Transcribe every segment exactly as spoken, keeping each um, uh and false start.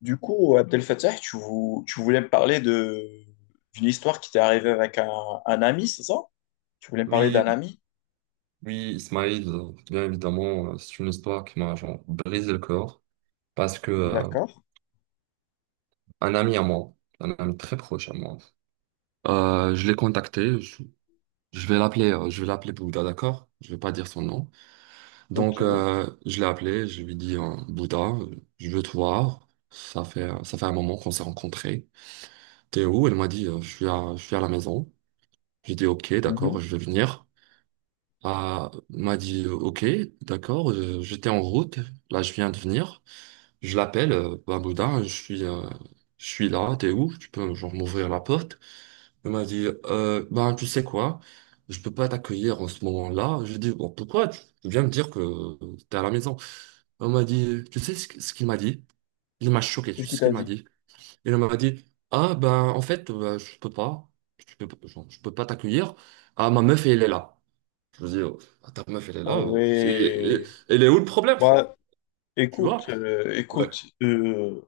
Du coup, Abdel Fattah, tu, vou- tu voulais me parler de d'une histoire qui t'est arrivée avec un, un ami, c'est ça? Tu voulais me parler d'un Oui, ami? oui, Ismail, euh, bien évidemment, euh, c'est une histoire qui m'a genre brisé le corps parce que euh, D'accord, un ami à moi, un ami très proche à moi, euh, je l'ai contacté, je, je vais l'appeler, euh, je vais l'appeler Bouddha, d'accord? Je vais pas dire son nom. Donc, ok. euh, je l'ai appelé, je lui ai dit, euh, Bouddha, euh, je veux te voir. Ça fait, euh, ça fait un moment qu'on s'est rencontrés. T'es où? Elle m'a dit, euh, je suis à, je suis à la maison. J'ai dit, ok, Mhm. d'accord, je vais venir. Ah, il m'a dit euh, OK, d'accord, euh, j'étais en route, là je viens de venir. Je l'appelle, euh, Bah, Boudin, je suis, euh, je suis là, t'es où? Tu peux genre m'ouvrir la porte. Il m'a dit euh, ben tu sais quoi, je peux pas t'accueillir en ce moment-là. Je lui ai dit bon pourquoi? Tu tu viens me dire que euh, t'es à la maison. Il m'a dit tu sais ce, qu- ce qu'il m'a dit? Il m'a choqué, Qu'est-ce tu sais qu'il ce t'a qu'il m'a dit? dit? Il m'a dit ah ben en fait euh, je peux pas, je peux, pas- genre, je peux pas t'accueillir. Ah ma meuf elle est là. Je me dis, oh, bah, ta meuf, elle est Ah là. oh, c'est- et- et- ouais. elle est où le problème, frère? Bah, Tu Écoute, vois? euh, Ouais, écoute, euh,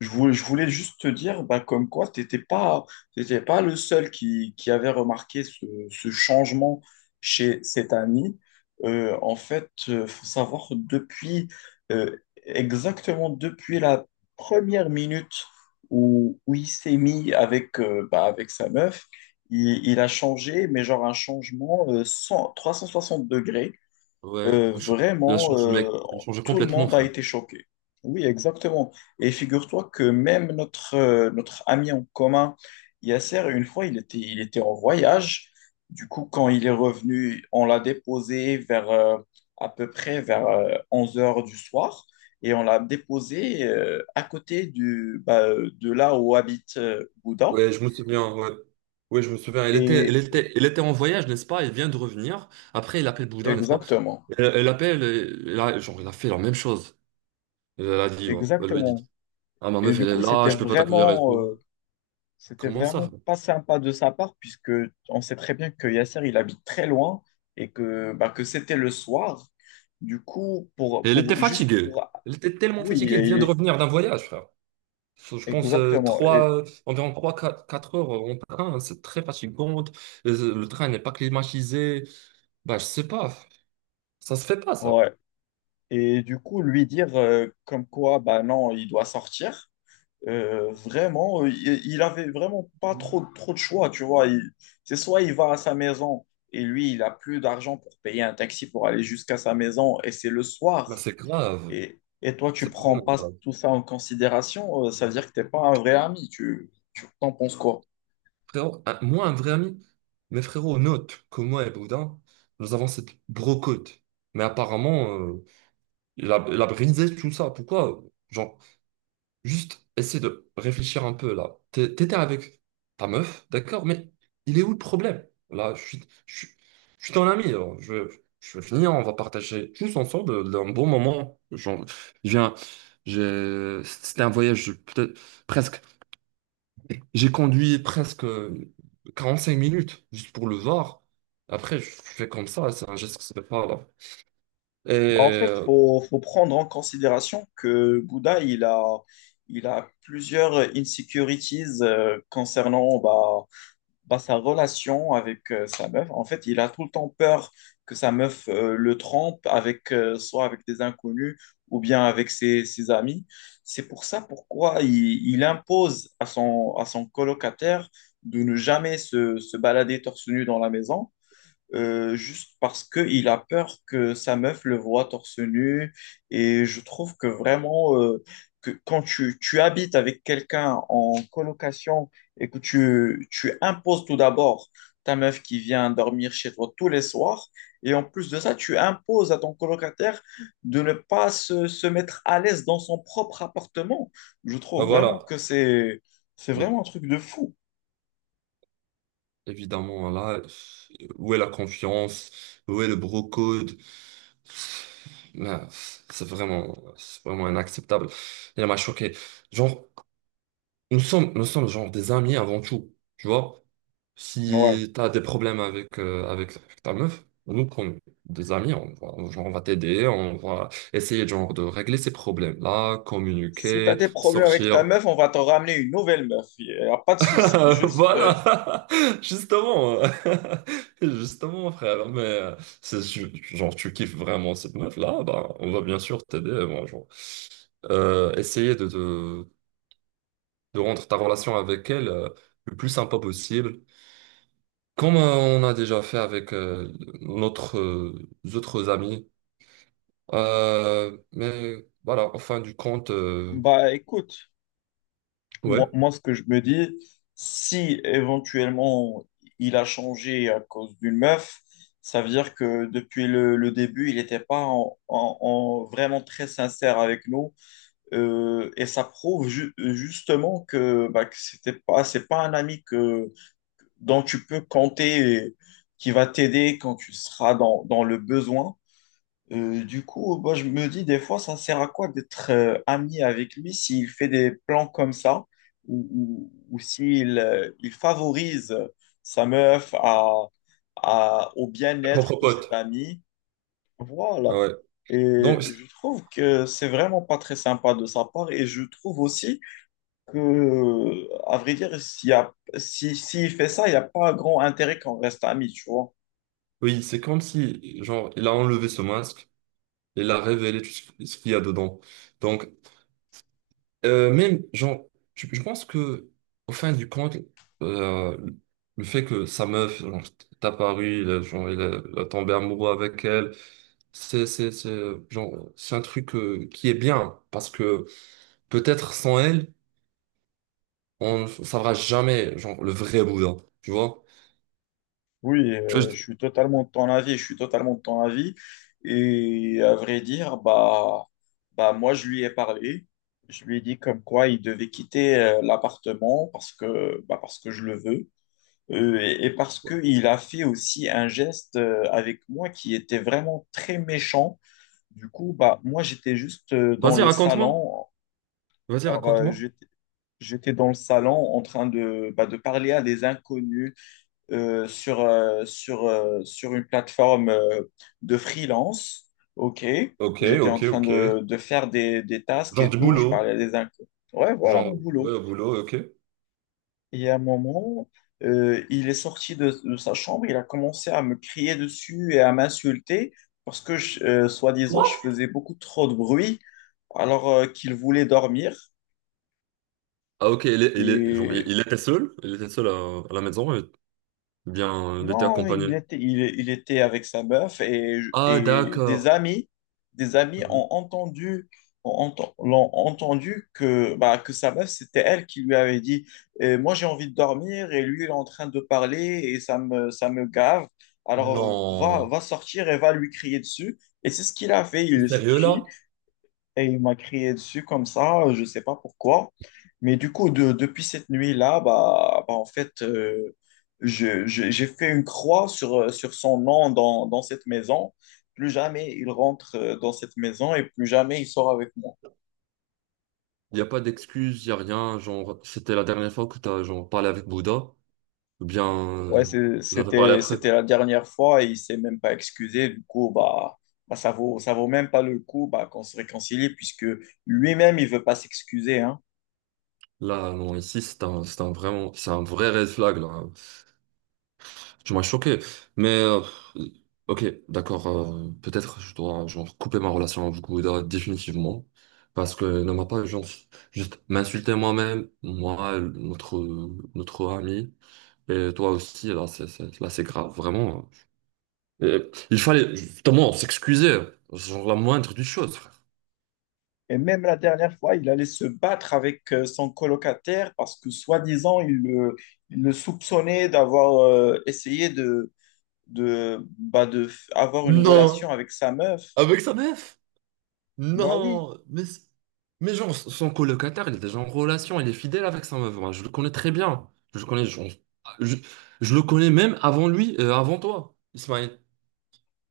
je voulais, je voulais juste te dire, bah, comme quoi, tu n'étais pas, t'étais pas le seul qui, qui avait remarqué ce, ce changement chez cet ami. Euh, en fait, il faut savoir, depuis, euh, exactement depuis la première minute où, où il s'est mis avec, euh, bah, avec sa meuf, il, il a changé, mais genre un changement euh, cent trois cent soixante degrés. ouais. Euh, Elle change, elle vraiment, change, mec. euh, Elle change tout le complètement, monde a frère. été choqué. Oui, exactement. Et figure-toi que même notre, euh, notre ami en commun, Yasser, une fois, il était, il était en voyage. Du coup, quand il est revenu, on l'a déposé vers euh, à peu près vers euh, onze heures du soir et on l'a déposé euh, à côté du, bah, euh, de là où habite euh, Bouddha. Ouais, je me souviens, ouais. Ouais, je me souviens. Elle était, elle Et et- était, elle était en voyage, n'est-ce pas? Elle vient de revenir. Après, elle appelle Bouddha, n'est-ce pas? exactement, Elle, elle appelle, et- elle a genre, elle a fait la même chose. Elle, elle a dit, ouais. Elle lui a exactement. dit, ah, ma Et meuf, du elle est coup, là, c'était je peux pas t'accueillir et vraiment, tout. euh, C'était Comment ça, vraiment frère? pas sympa de sa part, puisque on sait très bien que Yasser, il habite très loin et que, bah, que c'était le soir. Du coup, pour, Et elle était pour juste fatiguée. pour. Elle était tellement Oui, fatiguée, elle vient de il revenir d'un voyage, frère. Faut- Je pense euh, exactement. Et, trois, environ trois quatre heures en train, hein, c'est très fatigant. Euh, Le train n'est pas climatisé. Bah, je sais pas, ça se fait pas ça. ouais. Et du coup, lui dire euh, comme quoi, bah non, il doit sortir. euh, vraiment, euh, il, il avait vraiment pas trop, trop de choix, tu vois. Il- C'est soit il va à sa maison et lui, il a plus d'argent pour payer un taxi pour aller jusqu'à sa maison et c'est le Bah, soir. c'est grave, Et, et toi, tu c'est prends vraiment pas grave. tout ça en considération, euh, ça veut dire que t'es pas un vrai ami. Tu, tu t'en penses quoi? Frérot, un- moi, un vrai ami, mes frérots notent que moi et Boudin, nous avons cette brocode. Mais apparemment, euh, il a, il a brisé tout ça. Pourquoi? Genre, Juste essayer de réfléchir un peu là. T'é- T'étais avec ta meuf, d'accord, mais il est où le problème? Là, je suis, je suis, je suis ton ami, alors je, je veux finir, on va partager tous ensemble un bon moment. Genre, je viens, j'ai- c'était un voyage peut-être presque. J'ai conduit presque quarante cinq minutes juste pour le voir. Après, je fais comme ça, c'est un geste que ça fait pas là. Et Bah, en fait, euh, faut, faut prendre en considération que Bouddha, il a, il a plusieurs insecurities euh, concernant bah, bah, sa relation avec euh, sa meuf, en fait, il a tout le temps peur que sa meuf euh, le trompe avec euh, soit avec des inconnus ou bien avec ses, ses amis. C'est pour ça pourquoi il, il impose à son, à son colocataire de ne jamais se, se balader torse nu dans la maison euh, juste parce qu'il a peur que sa meuf le voie torse nu. Et je trouve que vraiment, euh, que quand tu, tu habites avec quelqu'un en colocation et que tu, tu imposes tout d'abord ta meuf qui vient dormir chez toi tous les soirs, et en plus de ça, tu imposes à ton colocataire de ne pas se, se mettre à l'aise dans son propre appartement. Je bah, trouve vraiment voilà. que c'est, c'est vraiment un truc de fou. Évidemment, là, où est la confiance? Où est le bro code? Là, c'est vraiment, c'est vraiment inacceptable. Il m'a choqué. Genre, nous sommes, nous sommes genre des amis avant tout. Tu vois, Ouais. si t'as des problèmes avec, euh, avec, avec ta meuf, nous, comme des amis, on va genre, on va t'aider, on va essayer genre de régler ces problèmes-là, Si t'as communiquer, des problèmes avec ta sortir. meuf, on va t'en ramener une nouvelle meuf. Il n'y a pas de souci. Euh, Juste, euh, voilà, justement, euh, justement, frère, mais euh, c'est su- genre tu kiffes vraiment cette meuf-là, bah, on va bien sûr t'aider, bon, genre, euh, essayer de, de, de rendre ta relation avec elle euh, le plus sympa possible, comme euh, on a déjà fait avec euh, notre, euh, autres amis. Euh, mais voilà, en fin du compte, euh, Bah écoute, ouais, moi, moi, ce que je me dis, si éventuellement il a changé à cause d'une meuf, ça veut dire que depuis le, le début, il n'était pas en, en- en vraiment très sincère avec nous. Euh, et ça prouve ju- justement que, bah, que c'était pas, c'est pas un ami que, dont tu peux compter et qui va t'aider quand tu seras dans, dans le besoin. Euh, du coup, moi, je me dis des fois, ça sert à quoi d'être euh, ami avec lui s'il fait des plans comme ça ou, ou- ou s'il euh, il favorise sa meuf à, à- au bien-être propre de ses pote. amis. Voilà. Ah ouais. Et Donc, je trouve que c'est vraiment pas très sympa de sa part. Et je trouve aussi que, à vrai dire, s'il y a, si, s'il fait ça, il n'y a pas grand intérêt qu'on reste amis, tu vois. oui, c'est comme si genre, il a enlevé ce masque. Il a révélé tout ce ce qu'il y a dedans. Donc, euh, même genre, tu- je pense que, au fin du compte, euh, le fait que sa meuf genre, est apparue, il a, genre, il a, il a tombé amoureux avec elle, c'est, c'est, c'est, euh, genre, c'est un truc, euh, qui est bien, parce que peut-être sans elle, on ne saura jamais genre, le vrai Bouddha, tu vois? Oui, Tu vois, euh, je- je suis totalement de ton avis, je suis totalement de ton avis. Et à vrai dire, bah, bah moi, je lui ai parlé. Je lui ai dit comme quoi il devait quitter euh, l'appartement parce que, bah, parce que je le veux. Euh, et, et parce qu'il a fait aussi un geste euh, avec moi qui était vraiment très méchant. Du coup, bah, moi, j'étais juste euh, dans Vas-y, le raconte-moi. salon. Vas-y, Alors, euh, raconte-moi. j'étais j'étais dans le salon en train de, bah, de parler à des inconnus euh, sur, euh, sur, euh, sur une plateforme euh, de freelance. OK. Ok, J'étais en ok, train ok. de, de faire des, des tasks Genre et du tout. Je boulot. parlais à des inconnus. Ouais, voilà Genre, mon boulot. ouais, au boulot, ok. Et à un moment, euh, il est sorti de, de sa chambre. Il a commencé à me crier dessus et à m'insulter parce que, je- euh, soi-disant, je faisais beaucoup trop de bruit alors euh, qu'il voulait dormir. Ah ok, il, est- il, est- genre, il Et il était seul, il était seul à, à la maison, et bien, euh, il était Non, accompagné. il était, il, il était avec sa meuf et, Ah et des d'accord. amis, des amis ont Mhm. entendu, ont enten- l'ont entendu que, bah, que sa meuf, c'était elle qui lui avait dit, Euh, moi j'ai envie de dormir et lui il est en train de parler et ça me, ça me gave. Alors va, Non. va sortir et va lui crier dessus. Et c'est ce qu'il a fait. T'es Il est sérieux sorti là? et il m'a crié dessus comme ça, je ne sais pas pourquoi. Mais du coup, de- depuis cette nuit-là, bah, bah, en fait, euh, je- je- j'ai fait une croix sur, euh, sur son nom dans, dans cette maison. Plus jamais il rentre euh, dans cette maison et plus jamais il sort avec moi. Il n'y a pas d'excuse, il n'y a rien, genre, c'était la dernière fois que t'as genre parlé avec Bouddha, ou bien, Ouais, euh, c'est- vous avez parlé c'était, après. c'était la dernière fois et il s'est même pas excusé. Du coup, bah, bah, ça vaut, ça vaut même pas le coup bah, qu'on se réconcilie puisque lui-même, il veut pas s'excuser, hein. Là, non, ici, c'est un, c'est un vraiment, c'est un vrai red flag, là. Tu m'as choqué, mais euh, ok, d'accord. Euh, peut-être je dois genre couper ma relation avec Gouda définitivement parce que ne m'a pas genre, juste m'insulter moi-même, moi, notre notre ami et toi aussi. Là, c'est c'est- là, c'est grave, vraiment. Et il fallait justement s'excuser, genre la moindre des choses, frère. Et même la dernière fois, il allait se battre avec euh, son colocataire parce que, soi-disant, il le, il le soupçonnait d'avoir euh, essayé de, de, bah, de f- avoir une relation Non, avec sa meuf. avec sa meuf. Bah oui. Non, mais, c- mais genre, son son colocataire, il est déjà en relation, il est fidèle avec sa meuf. Moi, je le connais très bien. Je le connais, genre, je, je le connais même avant lui, euh, avant toi, Ismaël.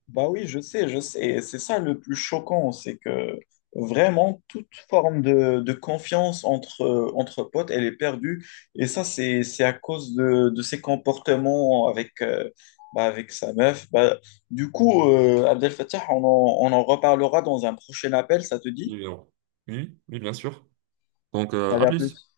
Bah oui, je sais, je sais. Et c'est ça le plus choquant, c'est que vraiment toute forme de, de confiance entre, euh, entre potes, elle est perdue. Et ça, c'est, c'est à cause de, de ses comportements avec, euh, bah, avec sa meuf. Bah, du coup, euh, Abdel Fattah, on en, on en reparlera dans un prochain appel, ça te dit? Oui, oui, oui, bien sûr. Donc, euh, Allez, à à plus. plus.